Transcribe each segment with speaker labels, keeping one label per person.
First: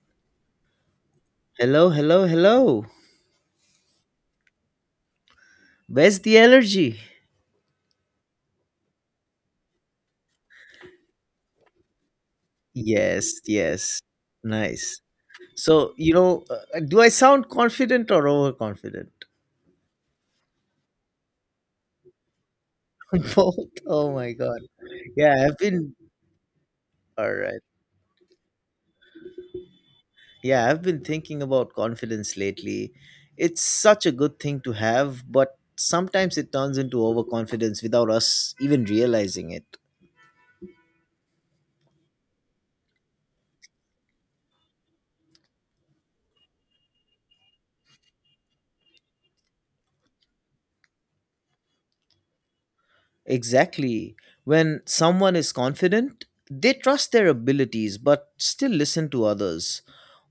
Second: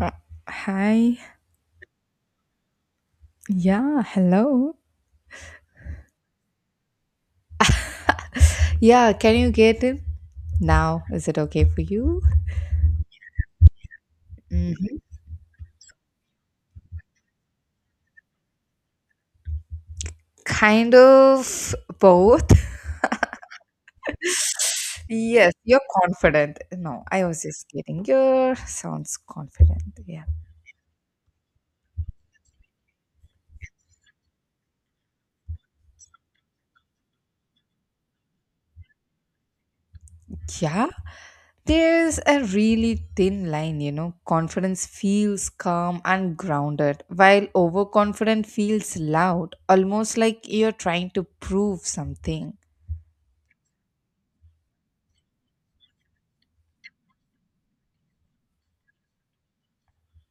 Speaker 1: Uh, hi.
Speaker 2: Hello, hello, hello.
Speaker 1: Yeah, hello.
Speaker 2: Where's the allergy?
Speaker 1: Yeah, can you get it? Now, is it okay for you?
Speaker 2: Yes, yes.
Speaker 1: Mhm.
Speaker 2: Nice. So, do I sound confident or overconfident?
Speaker 1: Kind of both.
Speaker 2: Both. Oh my God. Yeah,
Speaker 1: Yes,
Speaker 2: I've
Speaker 1: you're
Speaker 2: been,
Speaker 1: confident. No, I
Speaker 2: all
Speaker 1: was
Speaker 2: right.
Speaker 1: just kidding. You sounds confident. Yeah.
Speaker 2: Yeah, I've been thinking about confidence lately. It's such a good thing to have, but sometimes it turns into overconfidence without us even realizing it.
Speaker 1: Yeah. There's a really thin line, you know. Confidence feels calm and grounded, while overconfident feels loud, almost like you're trying to prove something.
Speaker 2: Exactly. When someone is confident, they trust their abilities but still listen to others.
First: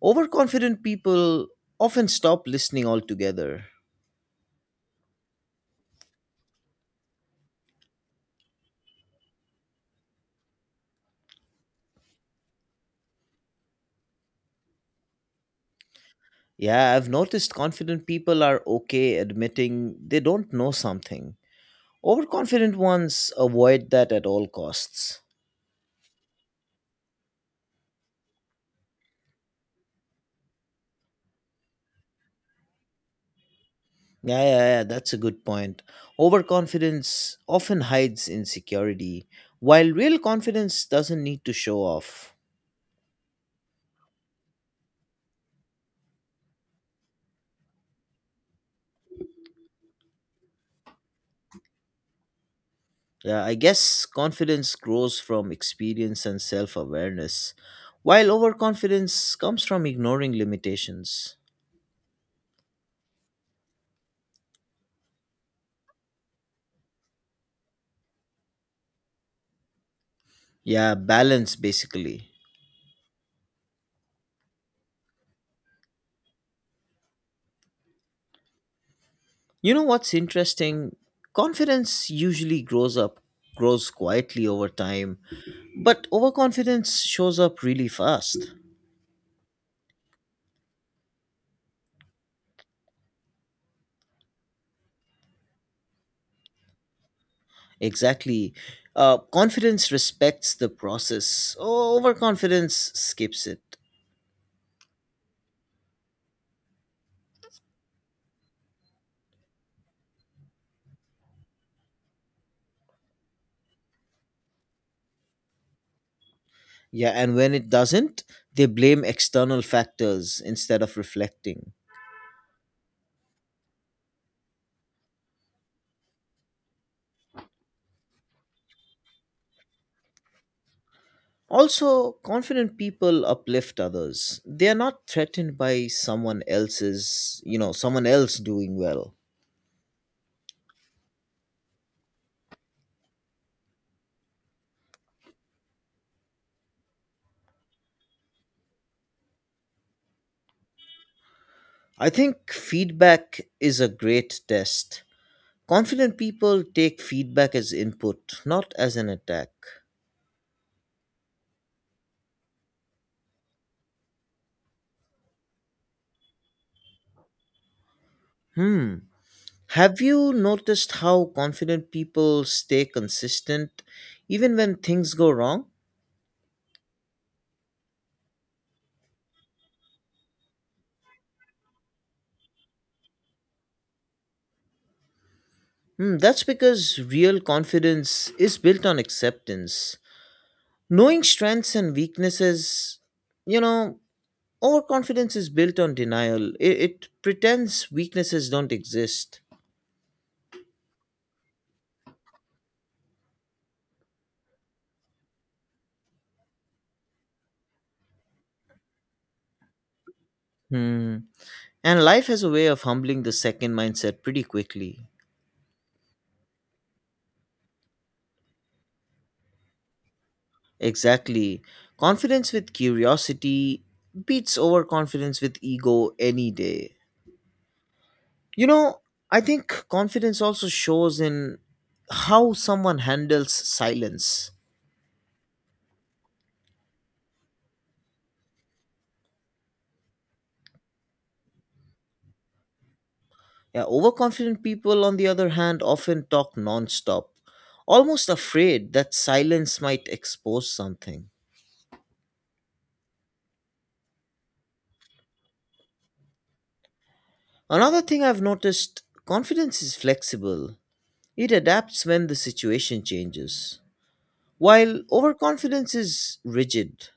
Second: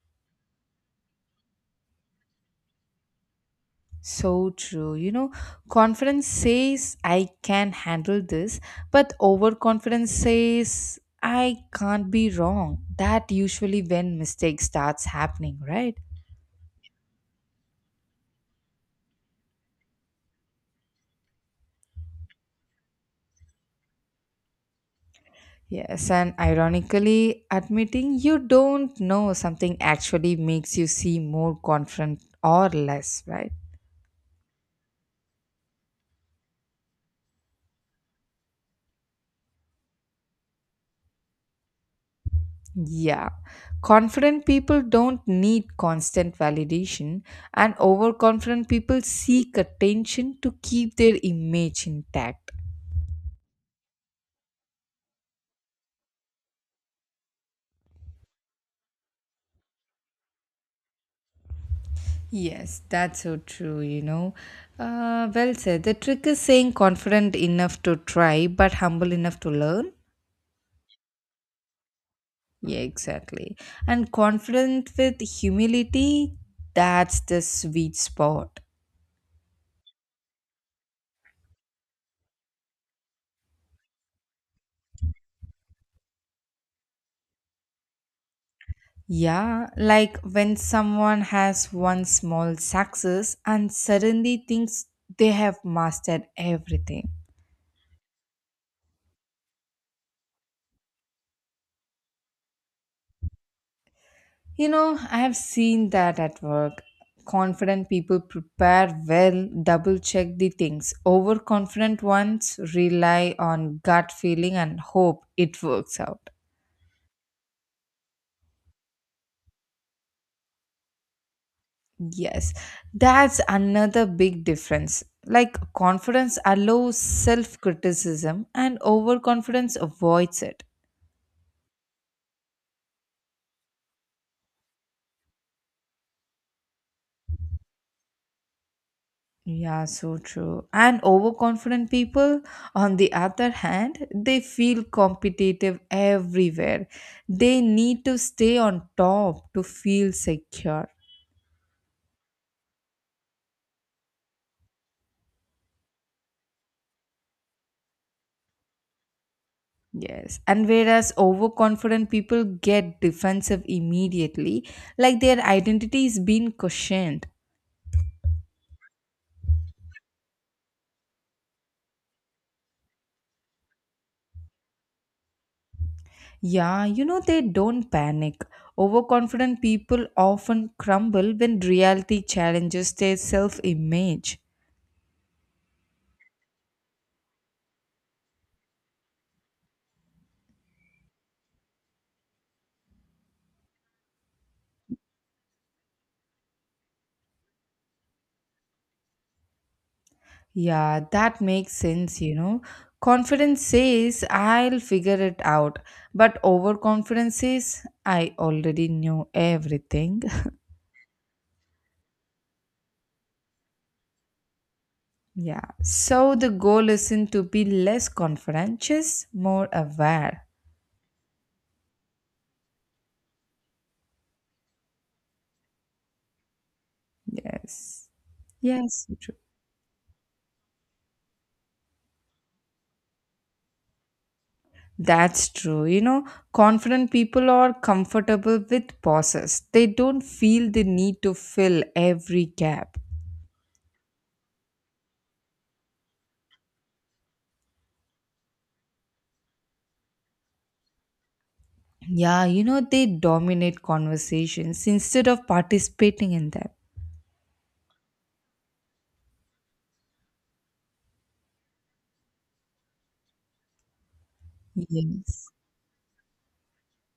Speaker 2: Overconfident people often stop listening altogether.
Speaker 1: So true. You know, confidence says I can handle this, but overconfidence says I can't be wrong. That usually when mistake starts happening, right?
Speaker 2: Yeah, I've noticed confident people are okay admitting they don't know something. Overconfident ones avoid that at all costs.
Speaker 1: Yes, and ironically, admitting you don't know something actually makes you seem more confident or less, right?
Speaker 2: Yeah, yeah, yeah, that's a good point. Overconfidence often hides insecurity, while real confidence doesn't need to show off.
Speaker 1: Yeah, confident people don't need constant validation, and overconfident people seek attention to keep their image intact.
Speaker 2: Yeah, I guess confidence grows from experience and self awareness, while overconfidence comes from ignoring limitations.
Speaker 1: Yes, that's so true, you know. Well said. The trick is saying confident enough to try, but humble enough to learn.
Speaker 2: Yeah, balance basically.
Speaker 1: Yeah, exactly. And confident with humility, that's the sweet spot.
Speaker 2: You know what's interesting? Confidence usually grows up, grows quietly over time, but overconfidence shows up really fast.
Speaker 1: Yeah, like when someone has one small success and suddenly thinks they have mastered everything.
Speaker 2: Exactly. Confidence respects the process, overconfidence skips it.
Speaker 1: You know, I have seen that at work. Confident people prepare well, double check the things. Overconfident ones rely on gut feeling and hope it works out.
Speaker 2: Yeah, and when it doesn't, they blame external factors instead of reflecting.
Speaker 1: Yes, that's another big difference. Like confidence allows self criticism and overconfidence avoids it.
Speaker 2: Also, confident people uplift others. They are not threatened by someone else doing well.
Speaker 1: Yeah, so true. And overconfident people, on the other hand, they feel competitive everywhere. They need to stay on top to feel secure.
Speaker 2: I think feedback is a great test. Confident people take feedback as input, not as an attack.
Speaker 1: Yes. And whereas overconfident people get defensive immediately, like their identity is being questioned.
Speaker 2: Hmm. Have you noticed how confident people stay consistent even when things go wrong?
Speaker 1: Yeah, you know, they don't panic. Overconfident people often crumble when reality challenges their self image.
Speaker 2: Hmm, that's because real confidence is built on acceptance. Knowing strengths and weaknesses, you know, overconfidence is built on denial. It pretends weaknesses don't exist.
Speaker 1: Yeah, that makes sense, you know. Confidence says, I'll figure it out. But overconfidence says, I already knew everything.
Speaker 2: Hmm. And life has a way of humbling the second mindset pretty quickly.
Speaker 1: Yeah. So the goal isn't to be less confident, just more aware.
Speaker 2: Exactly. Confidence with curiosity beats overconfidence with ego any day.
Speaker 1: Yes.
Speaker 2: You know,
Speaker 1: Yes, so true.
Speaker 2: I think confidence also shows in how someone handles silence.
Speaker 1: That's true. You know, confident people are comfortable with pauses. They don't feel the need to fill every gap.
Speaker 2: Yeah, overconfident people, on the other hand, often talk nonstop, almost afraid that silence might expose something.
Speaker 1: Yeah, you know, they dominate conversations instead of participating in them.
Speaker 2: Another thing I've noticed confidence is flexible, it adapts when the situation changes, while
Speaker 1: Yes.
Speaker 2: overconfidence is rigid.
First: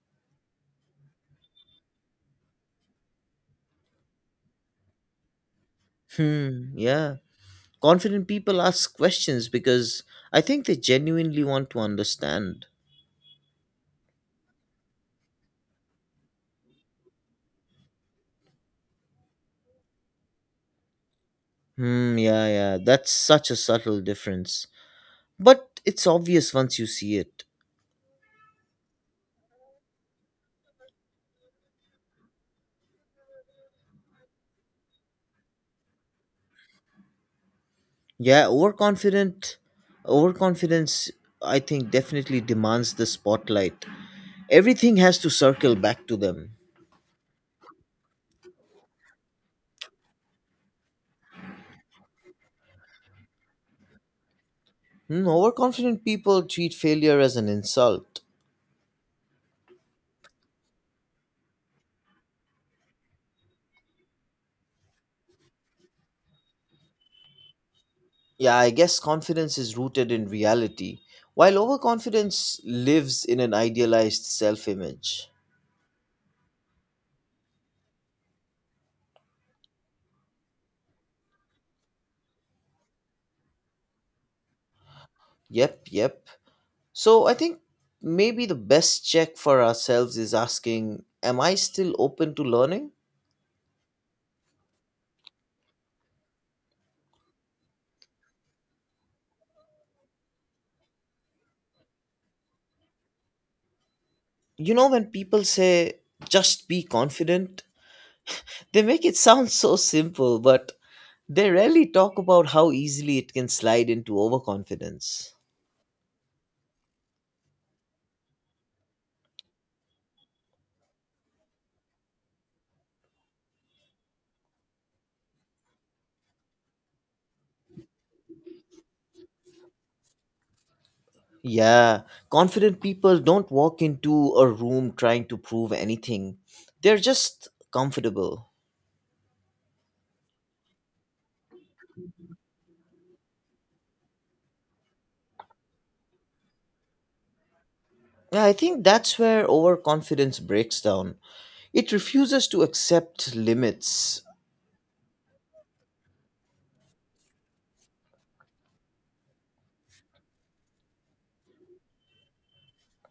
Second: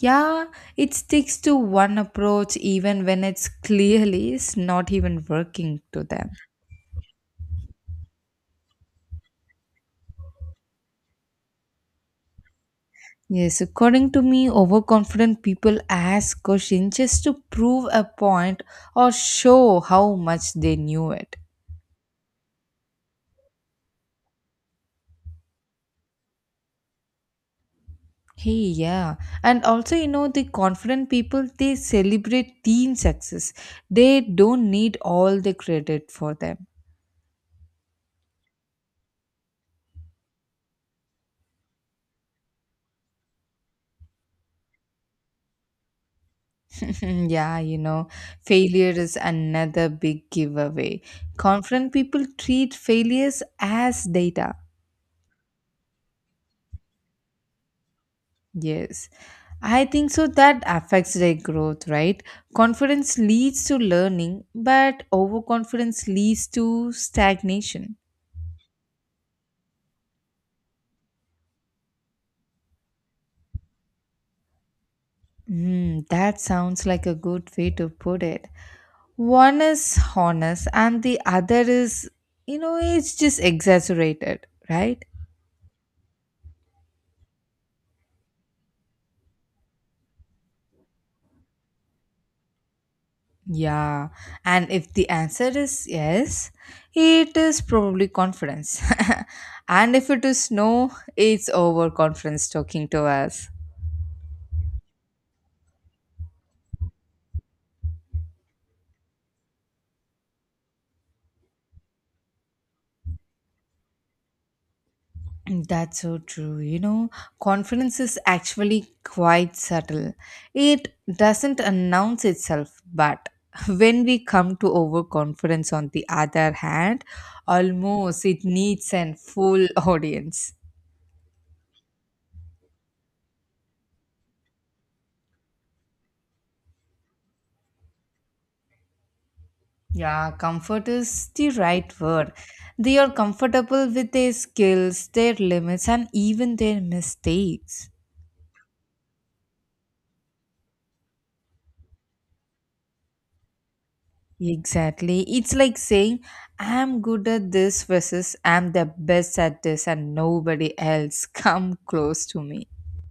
Speaker 1: Yeah, it sticks to one approach even when it's not even working to them.
Speaker 2: Hmm, yeah. Confident people ask questions because I think they genuinely want to understand.
Speaker 1: Yes, according to me, overconfident people ask questions just to prove a point or show how much they knew it.
Speaker 2: Hmm, yeah, yeah. That's such a subtle difference. But it's obvious once you see it.
Speaker 1: Hey, yeah. And also, you know, the confident people, they celebrate team success. They don't need all the credit for them.
Speaker 2: Yeah, overconfident Overconfidence I think definitely demands the spotlight. Everything has to circle back to them.
Speaker 1: Mm, yeah, you know, failure is another big giveaway. Confident people treat failures as data.
Speaker 2: Hmm, overconfident people treat failure as an insult.
Speaker 1: Yes, I think so. That affects their growth, right? Confidence leads to learning, but overconfidence leads to stagnation.
Speaker 2: Yeah, I guess confidence is rooted in reality, while overconfidence lives in an idealized self-image.
Speaker 1: Mm, that sounds like a good way to put it. One is honest, and the other is, you know, it's just exaggerated, right?
Speaker 2: Yep, yep. So I think maybe the best check for ourselves is asking, am I still open to learning?
Speaker 1: Yeah, and if the answer is yes, it is probably confidence. And if it is no, it's overconfidence talking to us.
Speaker 2: You know when people say just be confident, they make it sound so simple, but they rarely talk about how easily it can slide into overconfidence.
Speaker 1: That's so true. You know, confidence is actually quite subtle. It doesn't announce itself, but when we come to overconfidence, on the other hand, almost it needs an full audience.
Speaker 2: Yeah, confident people don't walk into a room trying to prove anything, they're just comfortable.
Speaker 1: Yeah, comfort is the right word. They are comfortable with their skills, their limits, and even their mistakes.
Speaker 2: Yeah, I think that's where overconfidence breaks down. It refuses to accept limits.
Speaker 1: Exactly. It's like saying, I'm good at this versus I'm the best at this, and nobody else come close to me.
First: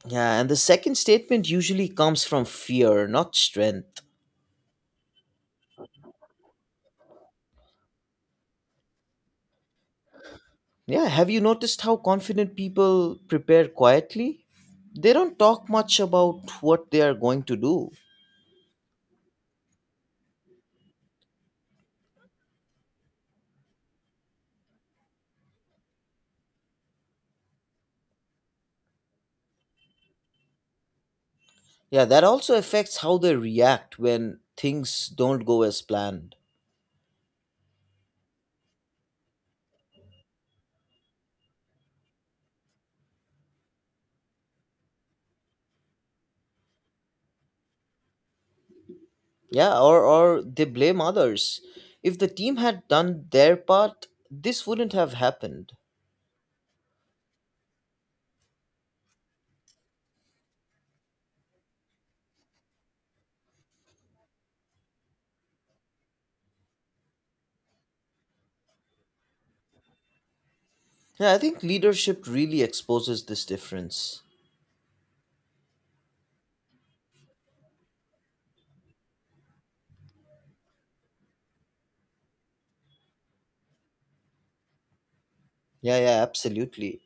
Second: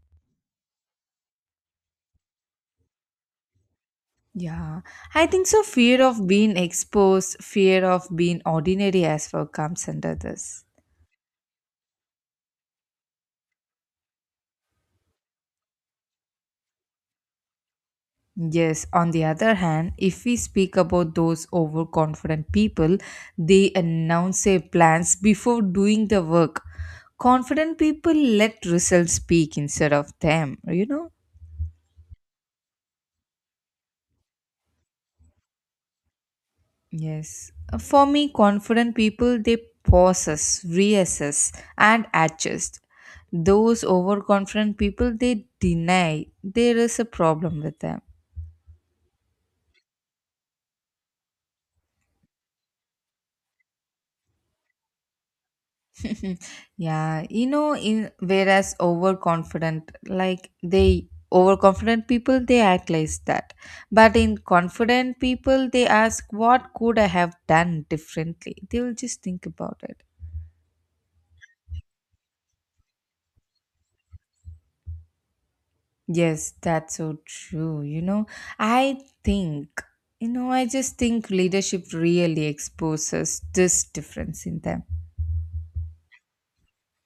Speaker 2: Yeah, and the second statement usually comes from fear, not strength.
Speaker 1: Yeah, I think so. Fear of being exposed, fear of being ordinary as well comes under this.
Speaker 2: Yeah, have you noticed how confident people prepare quietly? They don't talk much about what they are going to do.
Speaker 1: Yes, on the other hand, if we speak about those overconfident people, they announce their plans before doing the work. Confident people let results speak instead of them, you know?
Speaker 2: Yeah, that also affects how they react when things don't go as planned.
Speaker 1: Yes. For me, confident people, they pauses, reassess, and adjust. Those overconfident people, they deny there is a problem with them.
Speaker 2: Yeah, or they blame others. If the team had done their part, this wouldn't have happened.
Speaker 1: Yeah, you know, in whereas overconfident like they overconfident people they act like that, but in confident people they ask what could I have done differently. They will just think about it.
Speaker 2: Yeah, I think leadership really exposes this difference.
Speaker 1: Yes, that's so true, you know. I think you know i just think leadership really exposes this difference in them.
Speaker 2: Yeah, yeah, absolutely.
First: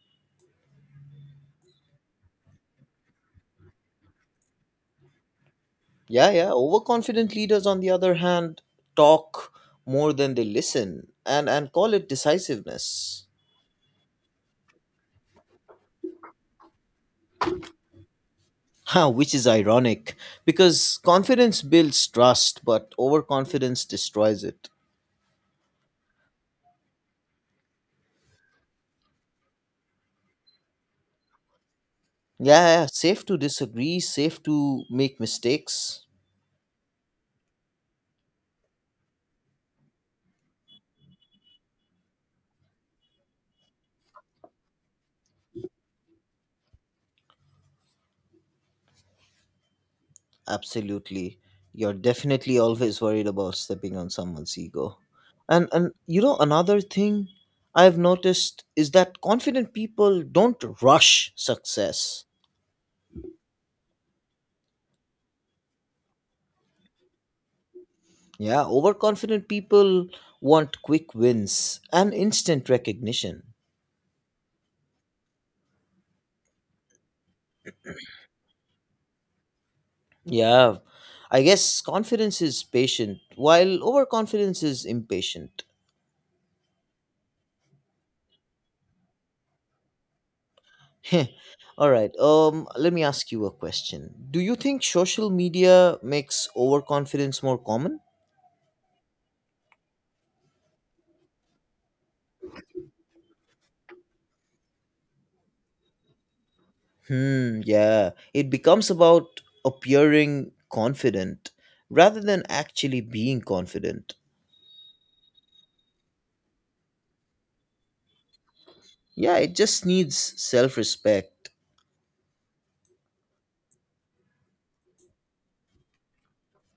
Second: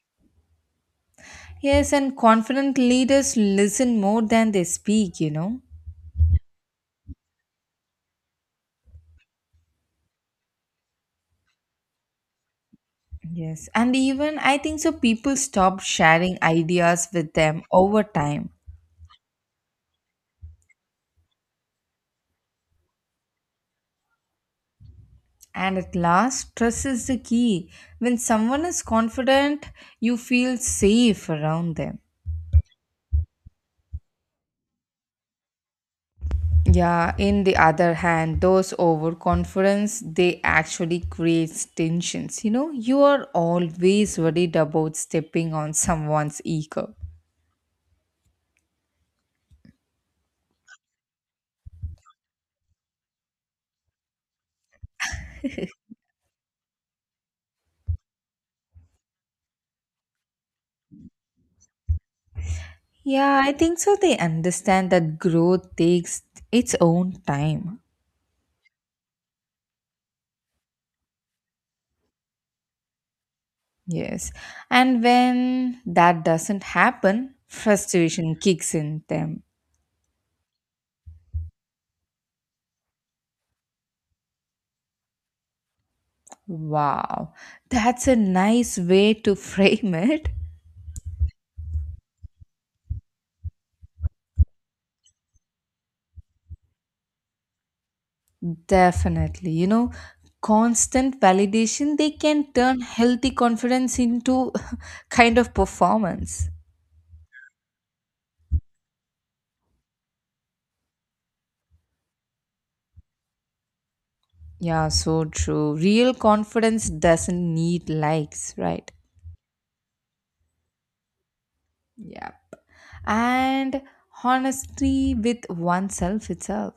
Speaker 1: Yes, and confident leaders listen more than they speak, you know.
Speaker 2: Yeah, yeah. Overconfident leaders, on the other hand, talk more than they listen and call it decisiveness.
Speaker 1: Yes, and even I think so people stop sharing ideas with them over time.
Speaker 2: Huh, which is ironic because confidence builds trust, but overconfidence destroys it.
Speaker 1: And at last, trust is the key. When someone is confident, you feel safe around them.
Speaker 2: Yeah, yeah, safe to disagree, safe to make mistakes.
Speaker 1: Yeah, in the other hand, those overconfidence they actually creates tensions. You know, you are always worried about stepping on someone's ego.
Speaker 2: Absolutely. You're definitely always worried about stepping on someone's ego. And you know another thing I've noticed is that confident people don't rush success.
Speaker 1: Yeah, I think so they understand that growth takes its own time.
Speaker 2: Yeah, overconfident people want quick wins and instant recognition.
Speaker 1: Yes. And when that doesn't happen, frustration kicks in them.
Speaker 2: Yeah, I guess confidence is patient, while overconfidence is impatient.
Speaker 1: Wow. That's a nice way to frame it.
Speaker 2: Heh. All right, let me ask you a question. Do you think social media makes overconfidence more common?
Speaker 1: Definitely. You know, constant validation, they can turn healthy confidence into kind of performance.
Speaker 2: Hmm, yeah, it becomes about appearing confident rather than actually being confident.
Speaker 1: Yeah, so true. Real confidence doesn't need likes, right?
Speaker 2: Yeah, it just needs self respect.
Speaker 1: Yeah. And honesty with oneself itself.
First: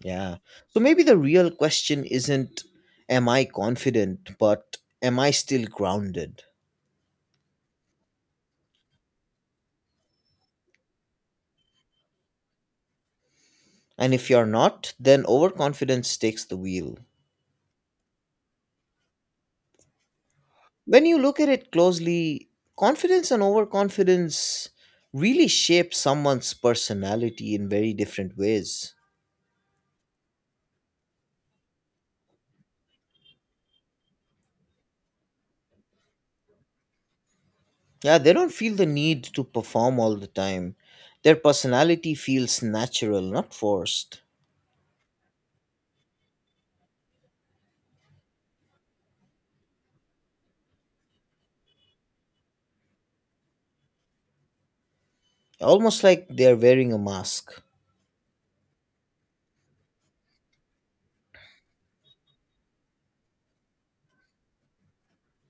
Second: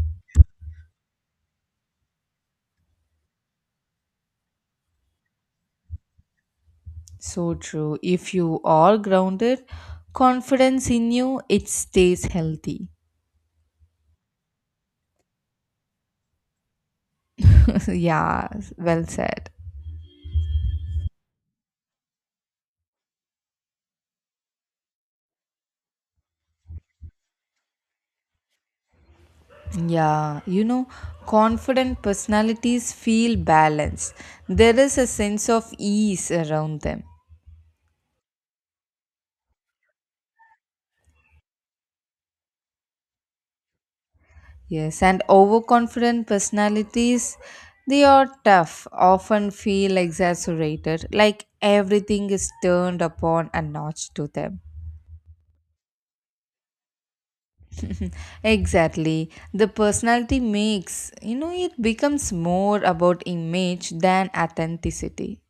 Speaker 2: Yeah. So maybe the real question isn't, am I confident, but am I still grounded?
Speaker 1: So true. If you are grounded, confidence in you, it stays healthy.
Speaker 2: And if you're not, then overconfidence takes the wheel.
Speaker 1: Yeah, well said.
Speaker 2: When you look at it closely, confidence and overconfidence really shape someone's personality in very different ways.
Speaker 1: Yeah, you know, confident personalities feel balanced. There is a sense of ease around them.
Speaker 2: Yeah, they don't feel the need to perform all the time. Their personality feels natural, not forced.
Speaker 1: Yes, and overconfident personalities, they are tough, often feel exaggerated, like everything is turned upon a notch to them.
Speaker 2: Almost like they're wearing a mask.
Speaker 1: Exactly. The personality makes, you know, it becomes more about image than authenticity.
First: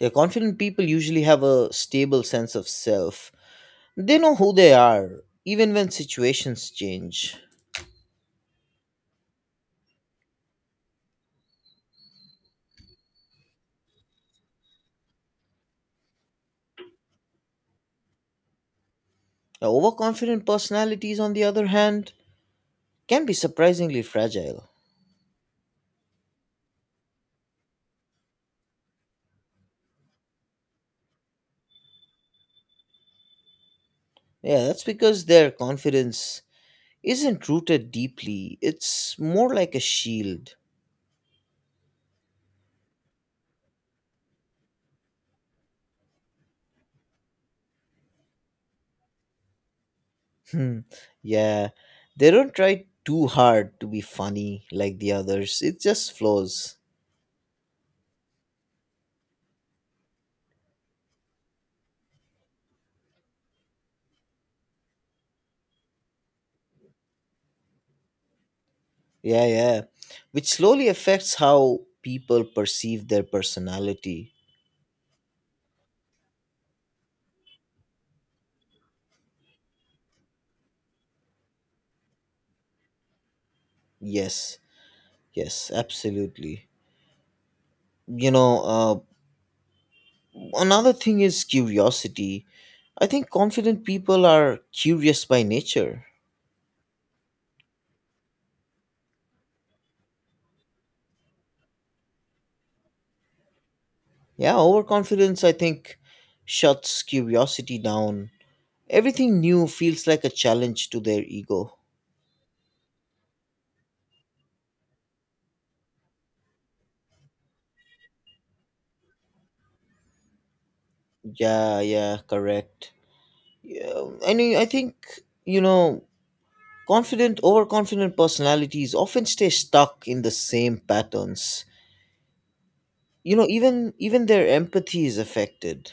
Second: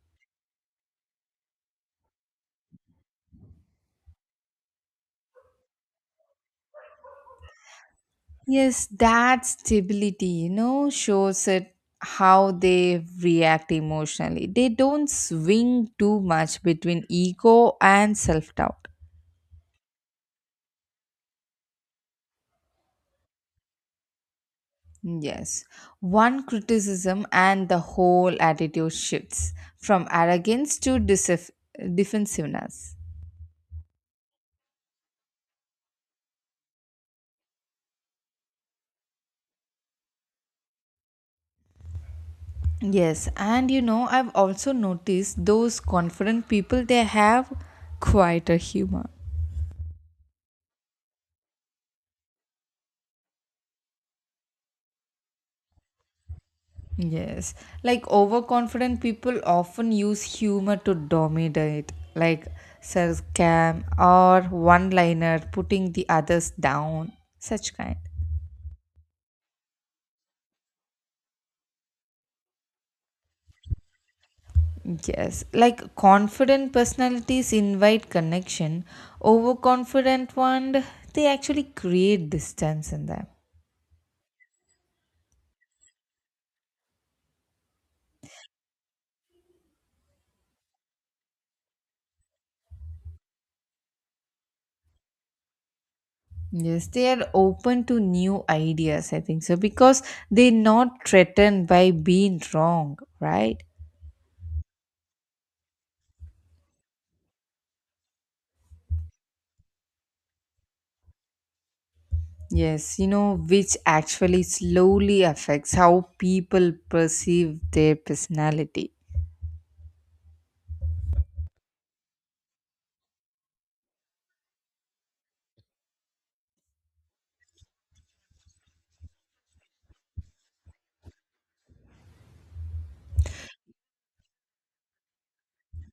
Speaker 2: Yeah, confident people usually have a stable sense of self. They know who they are, even when situations change.
Speaker 1: Yes, that stability, you know, shows it how they react emotionally. They don't swing too much between ego and self doubt.
Speaker 2: Overconfident personalities, on the other hand, can be surprisingly fragile.
Speaker 1: Yes, one criticism and the whole attitude shifts from arrogance to defensiveness.
Speaker 2: Yeah, that's because their confidence isn't rooted deeply, it's more like a shield.
Speaker 1: Yes, and you know, I've also noticed those confident people, they have quieter humor.
Speaker 2: Hmm, yeah, they don't try too hard to be funny like the others, it just flows.
Speaker 1: Yes, like overconfident people often use humor to dominate, like sarcasm or one liner, putting the others down, such kind.
Speaker 2: Yeah, yeah, which slowly affects how people perceive their personality.
Speaker 1: Yes, like confident personalities invite connection, overconfident one, they actually create distance in them.
Speaker 2: Yes, yes, absolutely. You know, Another thing is curiosity. I think confident people are curious by nature.
Speaker 1: Yes, they are open to new ideas, I think so, because they're not threatened by being wrong, right?
Speaker 2: Yeah, overconfidence, I think, shuts curiosity down. Everything new feels like a challenge to their ego.
Speaker 1: Yes, you know, which actually slowly affects how people perceive their personality.
Speaker 2: Yeah, yeah, correct. Yeah, I mean, I think, you know, Confident, overconfident personalities often stay stuck in the same patterns. You know, even their empathy is affected.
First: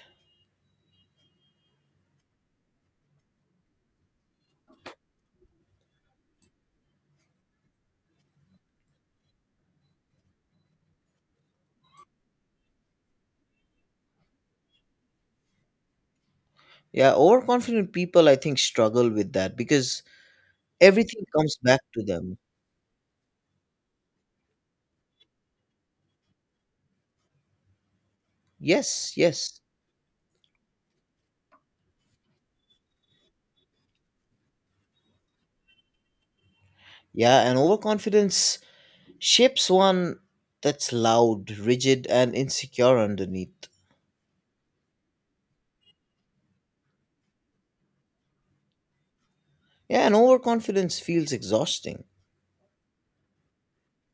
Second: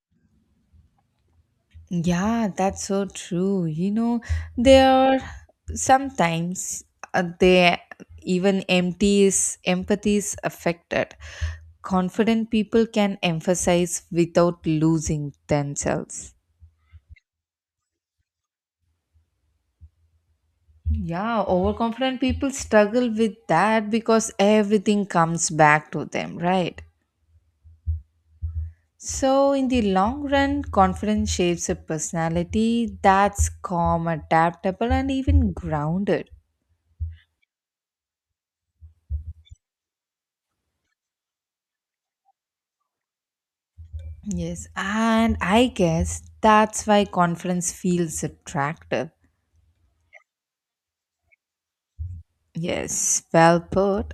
Speaker 1: Yeah, that's so true. You know, they are sometimes they even empty is empathy is affected. Confident people can emphasize without losing themselves.
Speaker 2: Yeah, overconfident people, I think, struggle with that because everything
Speaker 1: Yeah,
Speaker 2: comes back to
Speaker 1: overconfident
Speaker 2: them.
Speaker 1: people struggle with that because everything comes back to them, right?
Speaker 2: Yes,
Speaker 1: So,
Speaker 2: yes.
Speaker 1: in the long run, confidence shapes a personality that's calm, adaptable, and even grounded.
Speaker 2: Yeah, and overconfidence shapes one that's loud, rigid, and insecure underneath.
Speaker 1: Yes, and I guess that's why confidence feels attractive.
Speaker 2: Yeah, and overconfidence feels exhausting.
Speaker 1: Yes, well put.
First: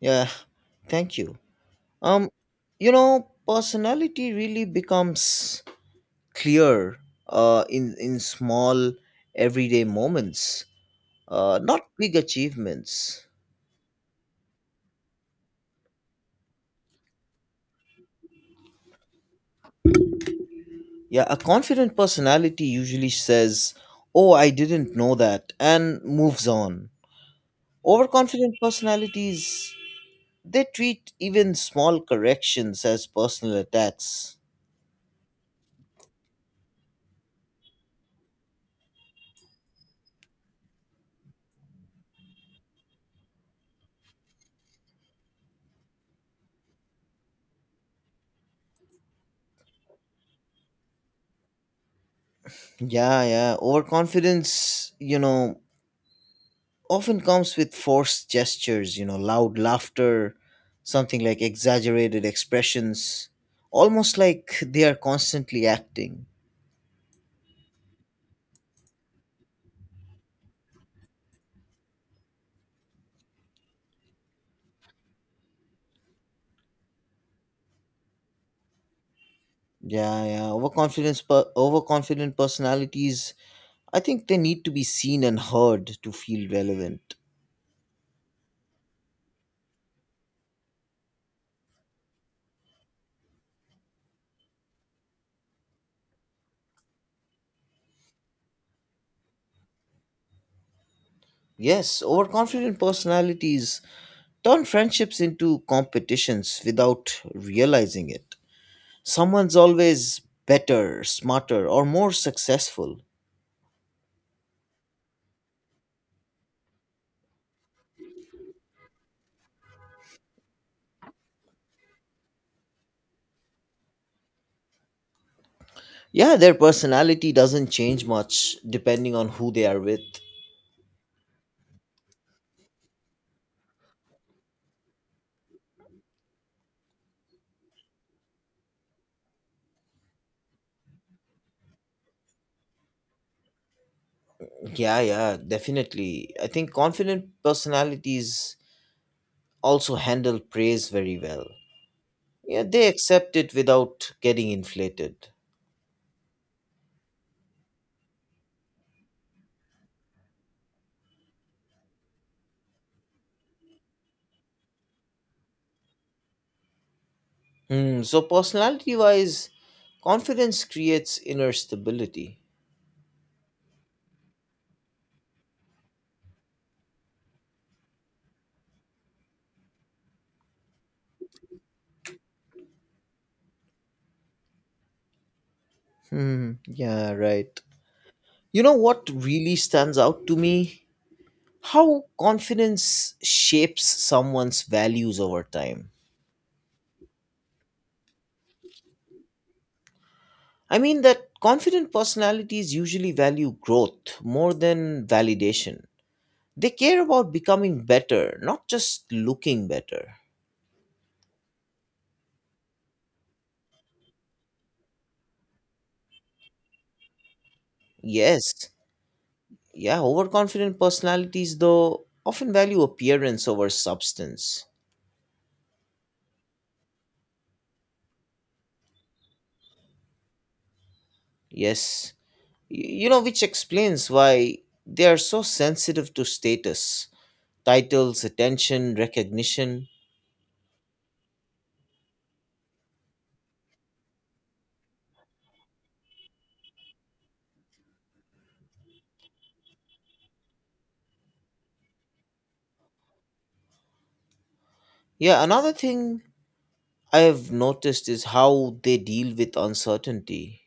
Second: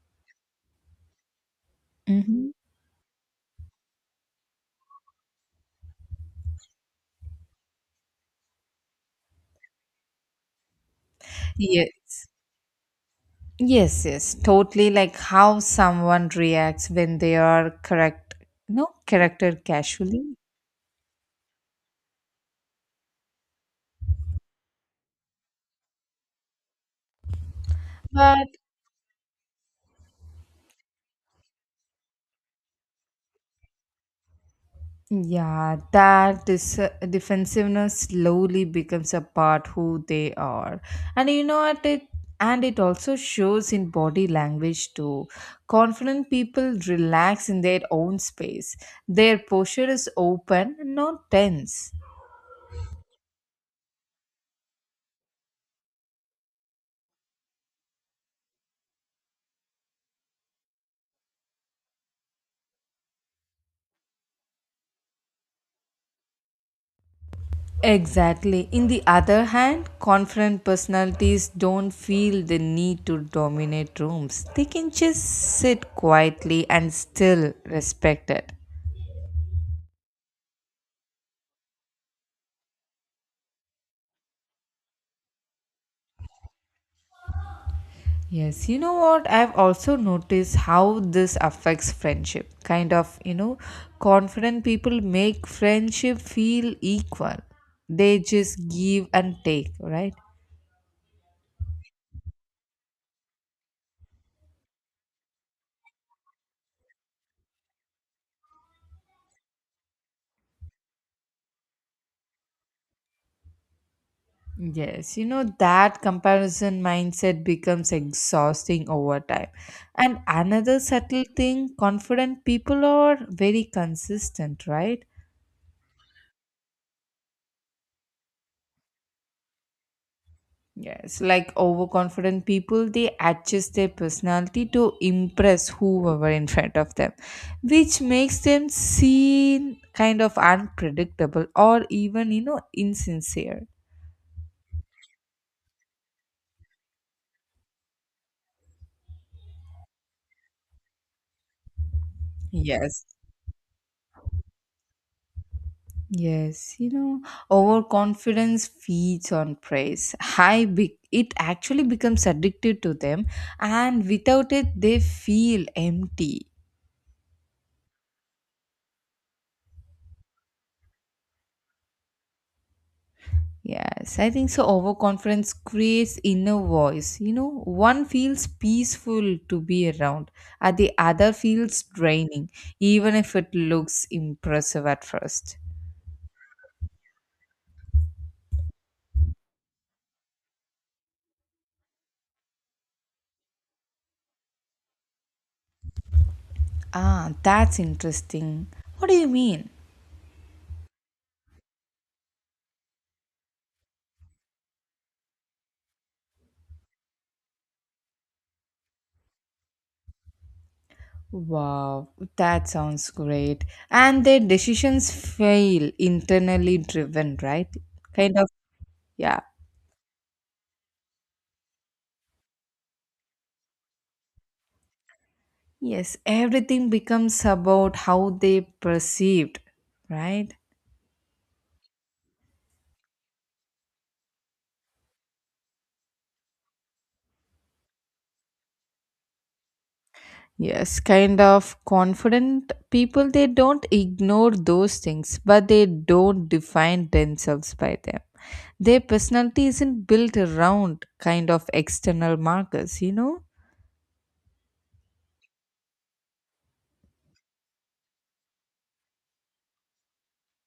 Speaker 2: Yeah, thank you. Um,
Speaker 1: Hmm.
Speaker 2: you know, personality really becomes clear in small everyday moments, not big
Speaker 1: Yes.
Speaker 2: achievements.
Speaker 1: Yes, yes, totally like how someone reacts when they are correct, no, corrected casually.
Speaker 2: Yeah, a confident personality usually says, "Oh, I didn't know that," and moves on.
Speaker 1: But
Speaker 2: Overconfident personalities, they treat even small corrections as personal attacks.
Speaker 1: yeah, that defensiveness slowly becomes a part who they are, and you know what it. And it also shows in body language too. Confident people relax in their own space. Their posture is open, not tense.
Speaker 2: Yeah, yeah. Overconfidence, you know, often comes with forced gestures, you know, loud laughter, something like exaggerated expressions, almost like they are constantly acting.
Speaker 1: Exactly. In the other hand, confident personalities don't feel the need to dominate rooms. They can just sit quietly and still respect it.
Speaker 2: Yeah, yeah. Overconfident personalities I think they need to be seen and heard to feel relevant.
Speaker 1: Yes, you know what? I've also noticed how this affects friendship. Kind of, you know, confident people make friendship feel equal. They just give and take, right?
Speaker 2: Yes, overconfident personalities turn friendships into competitions without realizing it. Someone's always better, smarter, or more successful.
Speaker 1: Yes, you know, that comparison mindset becomes exhausting over time. And another subtle thing confident people are very consistent, right?
Speaker 2: Yeah, their personality doesn't change much depending on who they are with.
Speaker 1: Yes, like overconfident people, they adjust their personality to impress whoever in front of them, which makes them seem kind of unpredictable or even, you know, insincere.
Speaker 2: Yeah, yeah, definitely. I think confident personalities also handle praise very well. Yeah, they
Speaker 1: Yes.
Speaker 2: accept it without getting inflated.
Speaker 1: Yes, you know, overconfidence feeds on praise. It actually becomes addictive to them, and without it, they feel empty.
Speaker 2: Hmm. So, personality wise, confidence creates inner stability.
Speaker 1: Yes, I think so. Overconfidence creates inner voice. You know, one feels peaceful to be around, and the other feels draining, even if it looks impressive at first.
Speaker 2: Hmm. Yeah, right. You know what really stands out to me? How confidence shapes someone's values over time.
Speaker 1: Ah, that's interesting. What do you mean?
Speaker 2: I mean, that confident personalities usually value growth more than validation. They care about becoming better, not just looking better.
Speaker 1: Wow, that sounds great. And their decisions fail internally driven, right? Kind of,
Speaker 2: Yes.
Speaker 1: yeah.
Speaker 2: Yeah, overconfident personalities, though, often value appearance over substance.
Speaker 1: Yes, everything becomes about how they perceived, right?
Speaker 2: Yes, you know, which explains why they are so sensitive to status, titles, attention, recognition.
Speaker 1: Yes, kind of confident people, they don't ignore those things, but they don't define themselves by them. Their personality isn't built around kind of external markers, you know?
Speaker 2: Yeah, another thing I have noticed is how they deal with uncertainty.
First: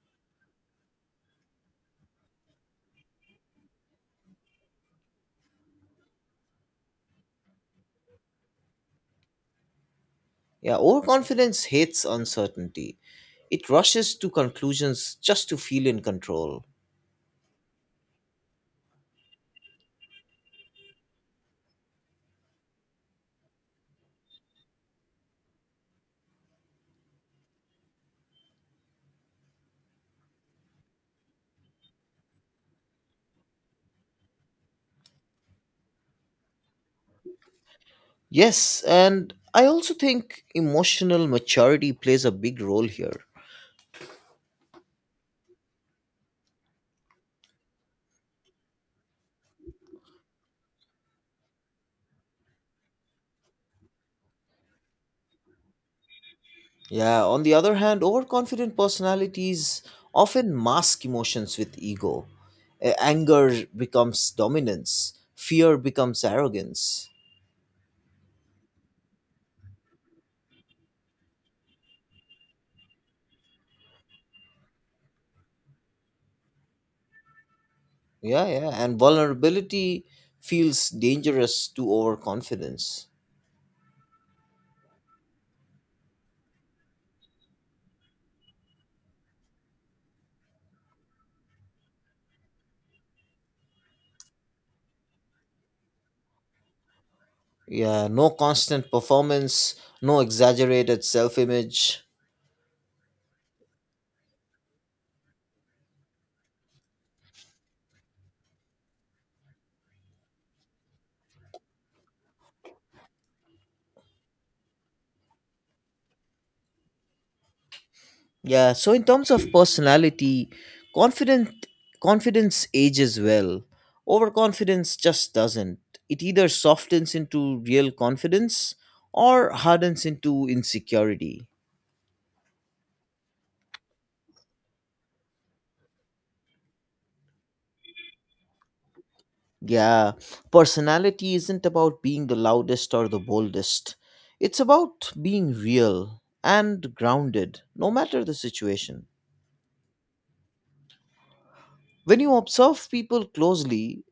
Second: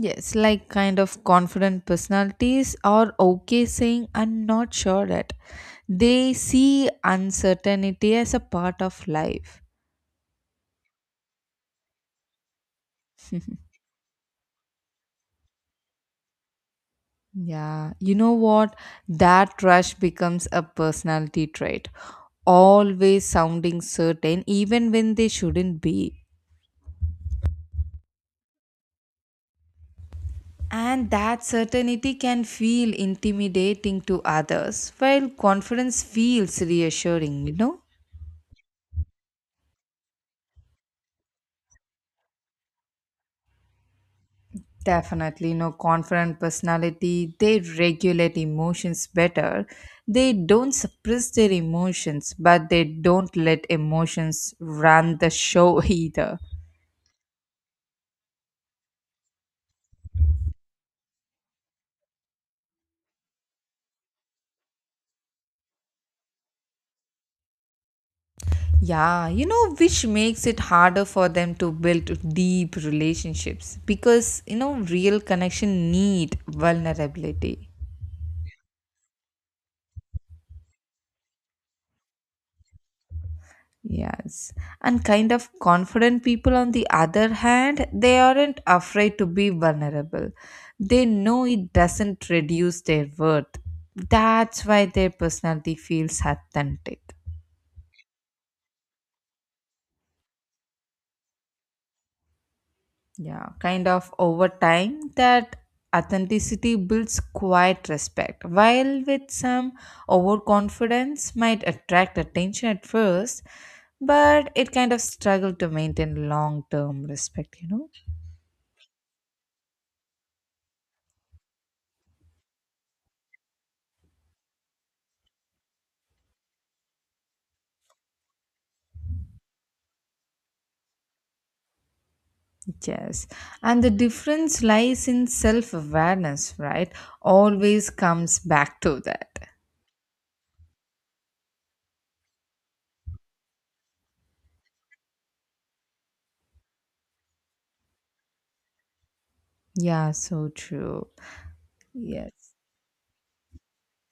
Speaker 1: Yes, like kind of confident personalities are okay saying, I'm not sure that. They see uncertainty as a part of life.
Speaker 2: Yeah, overconfidence hates uncertainty, it rushes to conclusions just to feel in control.
Speaker 1: Yeah, you know what? That rush becomes a personality trait, always sounding certain even when they shouldn't be, and that certainty can feel intimidating to others while confidence feels reassuring, you know.
Speaker 2: Yes, and I also think emotional maturity plays a big role here.
Speaker 1: Definitely, you know, confident personality they regulate emotions better. They don't suppress their emotions, but they don't let emotions run the show either.
Speaker 2: Yeah, on the other hand, overconfident personalities often mask emotions with ego. Anger becomes dominance, fear becomes arrogance.
Speaker 1: Yeah, you know, which makes it harder for them to build deep relationships because, you know, real connection need vulnerability.
Speaker 2: Yeah, yeah, and vulnerability feels dangerous to overconfidence.
Speaker 1: Yes. And kind of confident people, on the other hand, they aren't afraid to be vulnerable. They know it doesn't reduce their worth. That's why their personality feels authentic.
Speaker 2: Yeah, no constant performance, no exaggerated self image.
Speaker 1: Yeah, kind of over time that authenticity builds quiet respect, while with some overconfidence might attract attention at first, but it kind of struggle to maintain long term respect, you know?
Speaker 2: Yeah, so in terms of personality, confident confidence ages well. Overconfidence just doesn't. It either softens into real confidence or hardens into insecurity.
Speaker 1: Yes. And the difference lies in self awareness, right? Always comes back to that.
Speaker 2: Yeah, personality isn't about being the loudest or the boldest. It's about being real and grounded, no matter the situation.
Speaker 1: Yeah, so true.
Speaker 2: When
Speaker 1: Yes.
Speaker 2: you observe people closely,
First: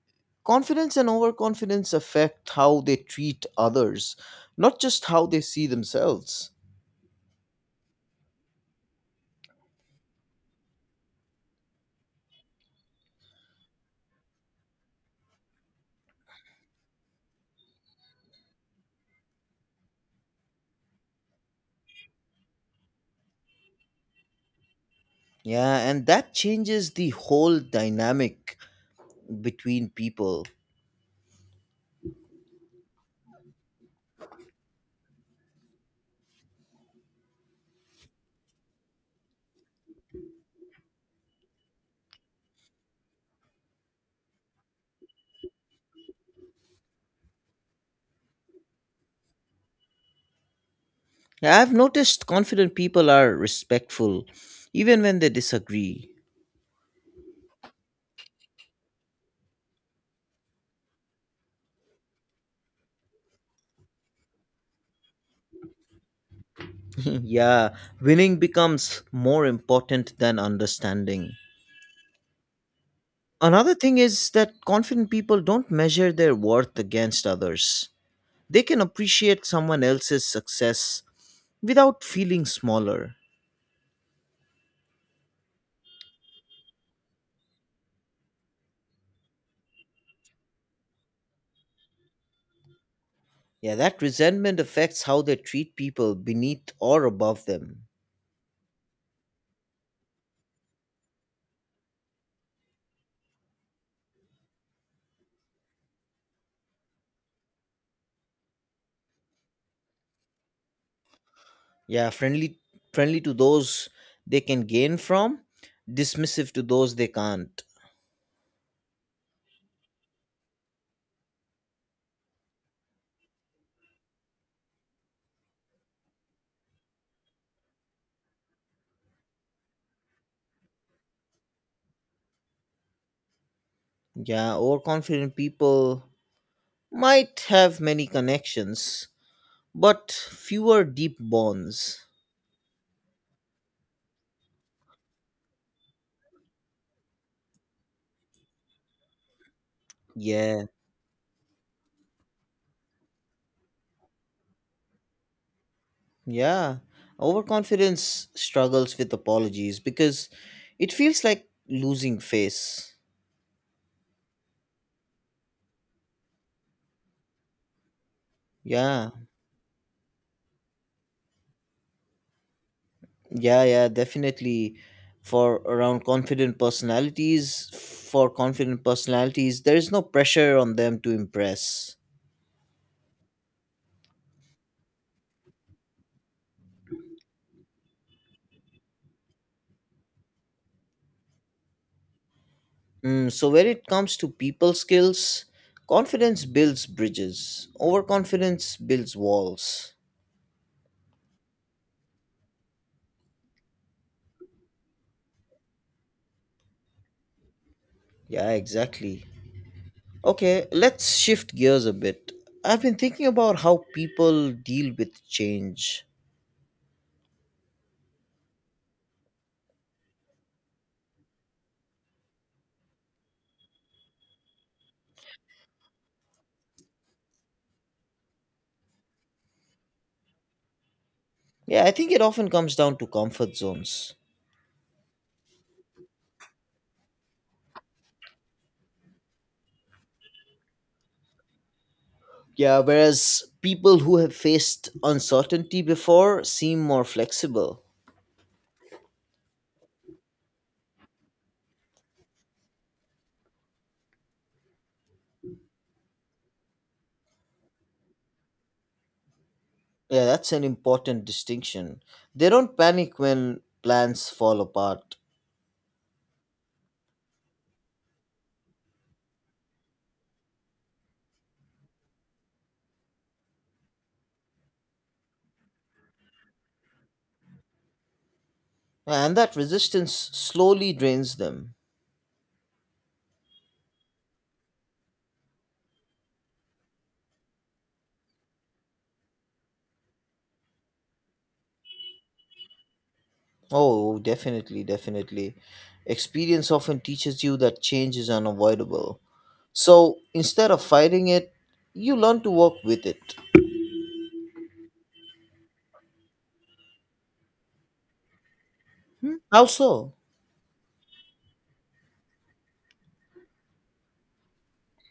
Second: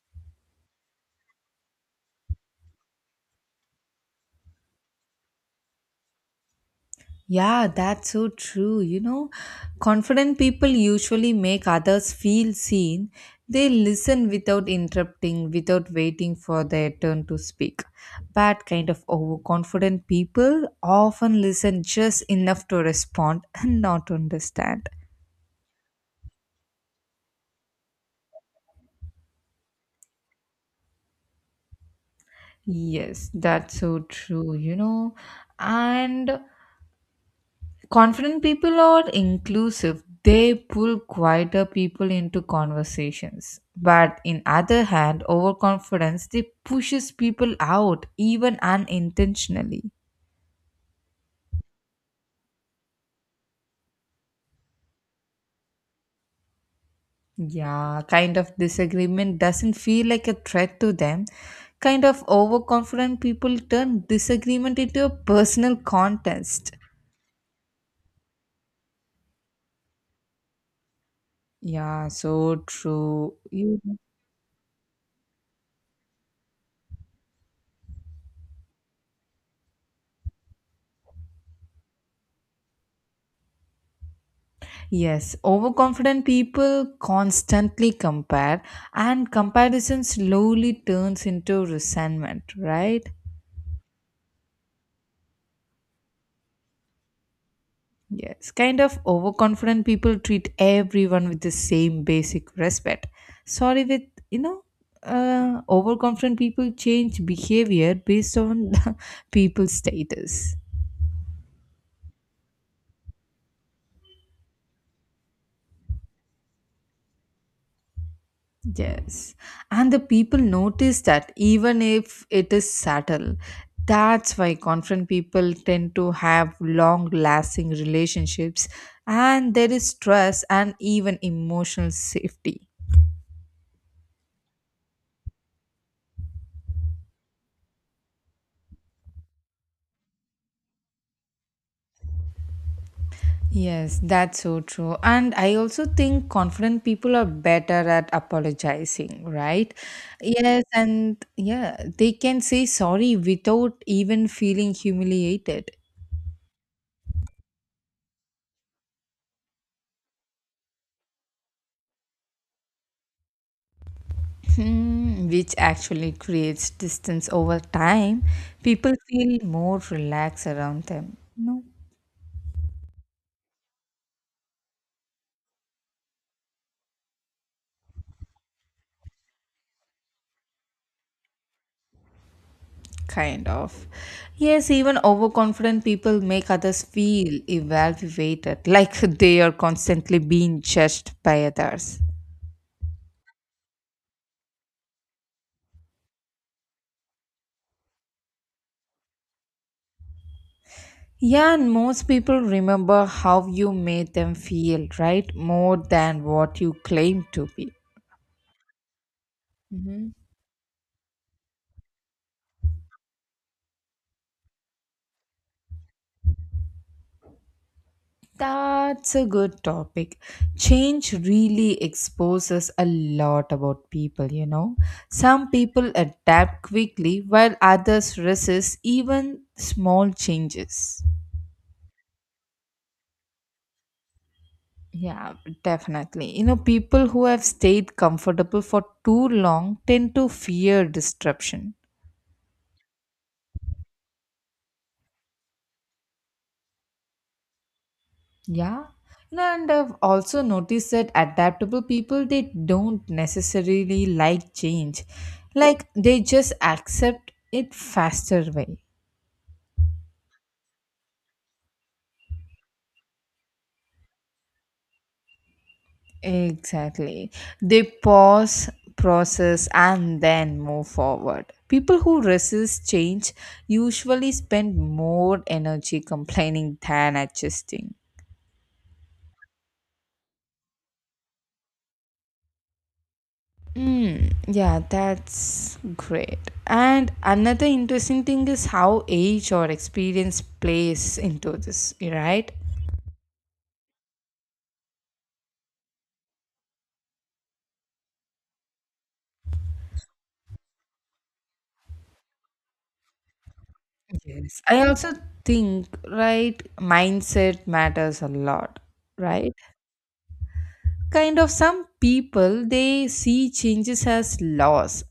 Speaker 2: confidence and overconfidence affect how they treat others, not just how they see themselves.
Speaker 1: Yeah, that's so true. You know, confident people usually make others feel seen. They listen without interrupting, without waiting for their turn to speak. But kind of overconfident people often listen just enough to respond and not understand.
Speaker 2: Yeah, and that changes the whole dynamic between people.
Speaker 1: Yes, that's so true, you know. And confident people are inclusive, they pull quieter people into conversations, but in other hand overconfidence, they pushes people out even unintentionally.
Speaker 2: Yeah, I've noticed confident people are respectful, even when they disagree.
Speaker 1: Yeah, kind of disagreement doesn't feel like a threat to them. Kind of overconfident people turn disagreement into a personal contest.
Speaker 2: Yeah, winning becomes more important than understanding.
Speaker 1: Yeah, so true
Speaker 2: Another
Speaker 1: you.
Speaker 2: thing is that confident people don't measure their worth against others. They can appreciate someone else's success without feeling smaller.
Speaker 1: Yes, overconfident people constantly compare, and comparison slowly turns into resentment, right?
Speaker 2: Yeah, that resentment affects how they treat people beneath or above them.
Speaker 1: Yes, kind of overconfident people treat everyone with the same basic respect. Sorry, with you know, overconfident people change behavior based on people's status.
Speaker 2: Yeah, friendly to those they can gain from, dismissive to those they can't.
Speaker 1: Yes. And the people notice that even if it is subtle, that's why confront people tend to have long lasting relationships, and there is trust and even emotional safety.
Speaker 2: Yeah, overconfident people might have many connections, but fewer deep bonds.
Speaker 1: Yes, that's so true. And I also think confident people are better at apologizing, right? Yes,
Speaker 2: Yeah.
Speaker 1: and yeah, they can say sorry without even feeling humiliated.
Speaker 2: Yeah, overconfidence struggles with apologies because it feels like losing face.
Speaker 1: Hmm, which actually creates distance over time. People
Speaker 2: Yeah,
Speaker 1: feel more relaxed around them. No,
Speaker 2: yeah, yeah, definitely. For confident personalities, there is no pressure on them to impress.
Speaker 1: kind of. Yes, even overconfident people make others feel evaluated, like they are constantly being judged by others.
Speaker 2: Mm, so when it comes to people skills, confidence builds bridges. Overconfidence builds walls.
Speaker 1: Yeah, and most people remember how you made them feel, right? More than what you claim to be.
Speaker 2: Yeah, exactly.
Speaker 1: Mm-hmm.
Speaker 2: Okay, let's shift gears a bit. I've been thinking about how people deal with change.
Speaker 1: That's a good topic. Change really exposes a lot about people. Some people adapt quickly while others resist even small changes.
Speaker 2: Yeah, I think it often comes down to comfort zones.
Speaker 1: Yeah, definitely. You know, people who have stayed comfortable for too long tend to fear disruption.
Speaker 2: Yeah, whereas people who have faced uncertainty before seem more flexible.
Speaker 1: Yeah. You know, and I've also noticed that adaptable people, they don't necessarily like change. Like they just accept it faster way.
Speaker 2: Yeah, that's an important distinction. They don't panic when plans fall apart.
Speaker 1: Exactly. They pause, process and then move forward. People who resist change usually spend more energy complaining than adjusting.
Speaker 2: Yeah, and that resistance slowly drains them.
Speaker 1: Mm, yeah, that's great. And another interesting thing is how age or experience plays into this, right?
Speaker 2: Oh, definitely, definitely. Experience often teaches you that change is unavoidable. So instead of fighting it, you learn to work with it.
Speaker 1: Yes. I also think, right, mindset matters a lot, right?
Speaker 2: How so?
Speaker 1: Kind of some people they see changes as loss,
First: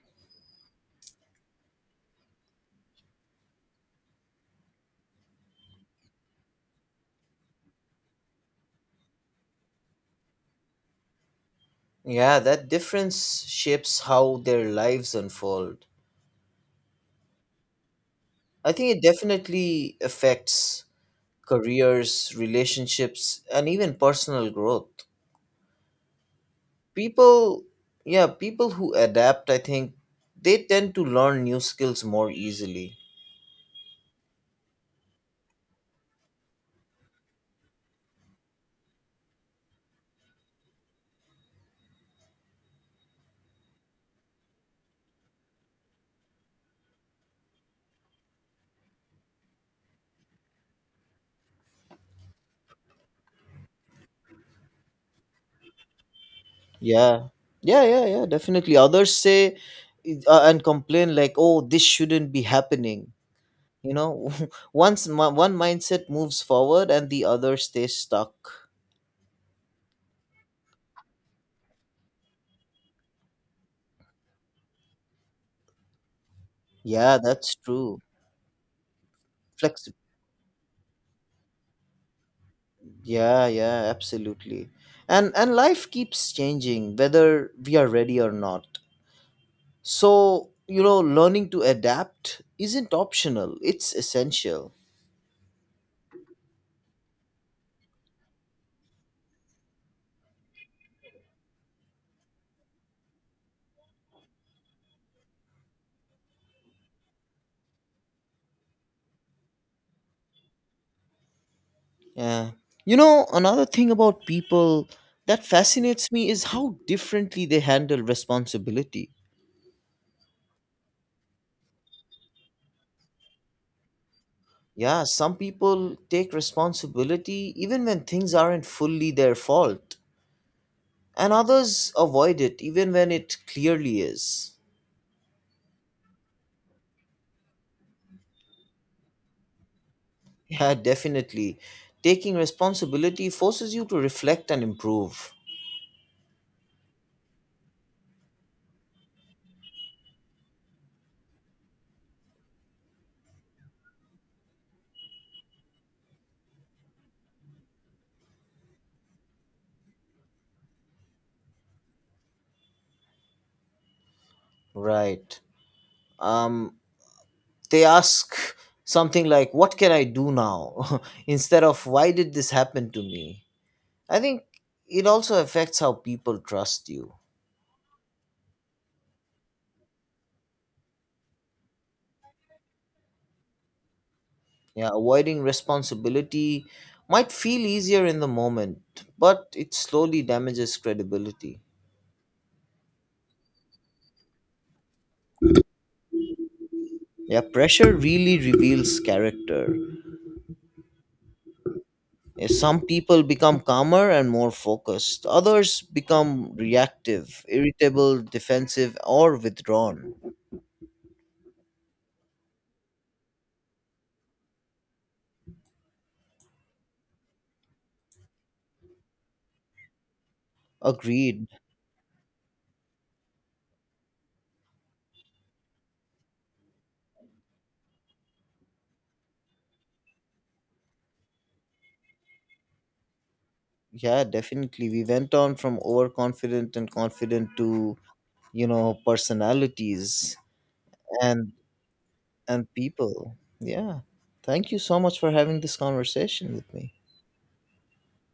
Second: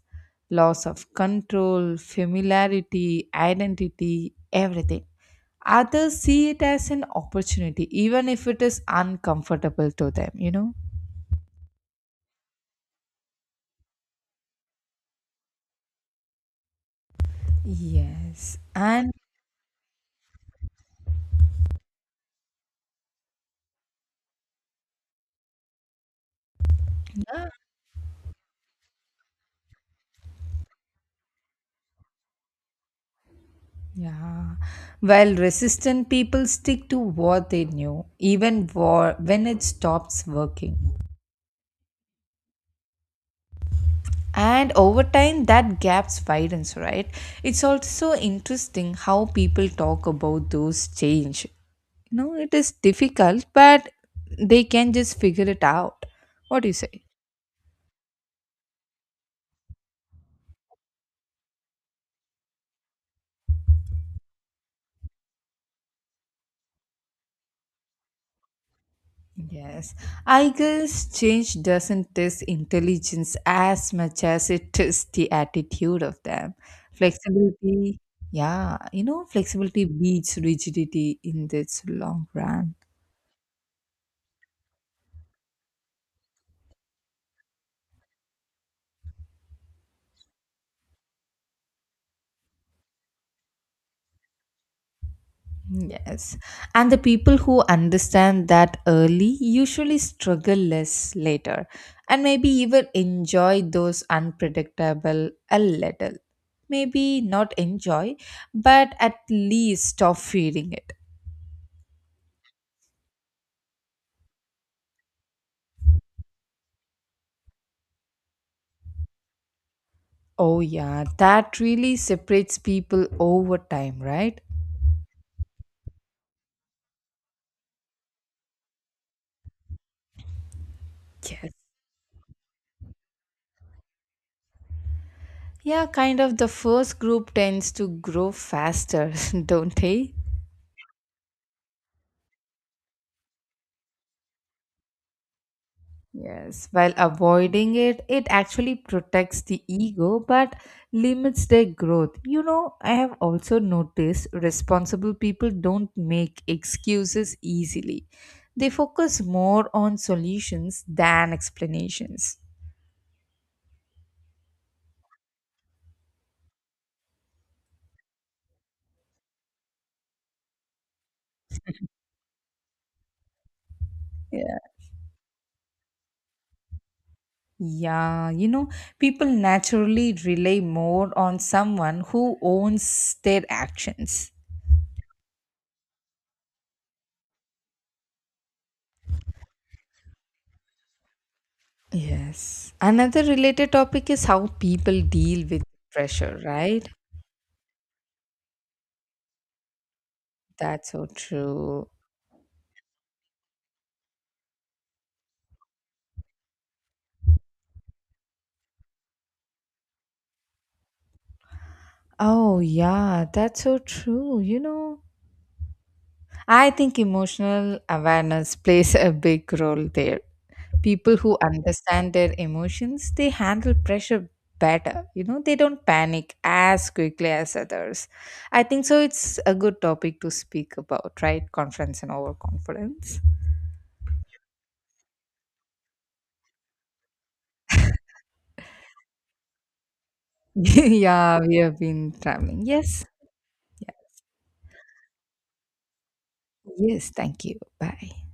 Speaker 1: loss of control, familiarity, identity, everything. Others see it as an opportunity, even if it is uncomfortable to them?
Speaker 2: Yeah, that difference shapes how their lives unfold.
Speaker 1: Yes,
Speaker 2: I think it
Speaker 1: and
Speaker 2: definitely affects careers, relationships, and even personal growth. People, yeah, People who adapt, I think they tend to learn new skills more easily.
Speaker 1: yeah, while resistant people stick to what they knew, even war when it stops working. And over time, that gaps widens, right? It's also interesting how people talk about those change. It is difficult, but they can just figure it out. What do you say?
Speaker 2: Yeah, yeah, definitely. Others say and complain like, "Oh, this shouldn't be happening." You know, one mindset moves forward and the other stays stuck.
Speaker 1: Yes, I guess change doesn't test intelligence as much as it tests the attitude of them.
Speaker 2: Yeah, that's
Speaker 1: Flexibility,
Speaker 2: true.
Speaker 1: yeah, flexibility
Speaker 2: Flexible.
Speaker 1: beats rigidity in this long run.
Speaker 2: Yeah, yeah, absolutely. And life keeps changing whether we are ready or not. So, you know, learning to adapt isn't optional, it's essential.
Speaker 1: Yes, and the people who understand that early usually struggle less later and maybe even enjoy those unpredictable a little. Maybe not enjoy, but at least stop fearing it.
Speaker 2: Yeah. You know, another thing about people that fascinates me is how differently they handle responsibility.
Speaker 1: Oh, yeah, that really separates people over time, right?
Speaker 2: Yeah, some people take responsibility even when things aren't fully their fault, and
Speaker 1: Yes.
Speaker 2: others avoid it even when it clearly is.
Speaker 1: Yeah, kind of the first group tends to grow faster, don't they?
Speaker 2: Yeah, definitely. Taking responsibility forces you to reflect and improve.
Speaker 1: Yes, while avoiding it, it actually protects the ego but limits their growth. I have also noticed responsible people don't make excuses easily, they focus more on solutions than explanations.
Speaker 2: Right. Um, they ask something like, "What can I do now?" instead of, "Why did this happen to me?" I think it also affects how people trust you.
Speaker 1: Yeah, people naturally rely more on someone who owns their actions.
Speaker 2: Yeah, avoiding responsibility might feel easier in the moment, but it slowly damages credibility.
Speaker 1: Yes. Another related topic is how people deal with pressure, right?
Speaker 2: Yeah, pressure really reveals character.
Speaker 1: That's so true.
Speaker 2: Yeah, some people become calmer and more focused. Others become reactive, irritable, defensive, or withdrawn.
Speaker 1: Oh, yeah, that's so true. I think emotional awareness plays a big role there. People who
Speaker 2: Agreed.
Speaker 1: understand their emotions, they handle pressure better, they don't panic as quickly as others. I think so, it's a good topic to speak about, right? Confidence and overconfidence.
Speaker 2: Yeah, definitely. We went on from overconfident and confident to, you know, personalities
Speaker 1: Yeah,
Speaker 2: and
Speaker 1: we have been traveling.
Speaker 2: and
Speaker 1: Yes,
Speaker 2: people.
Speaker 1: yeah.
Speaker 2: Yeah. Thank you so much for having this conversation with me.
Speaker 1: Yes, thank you, bye.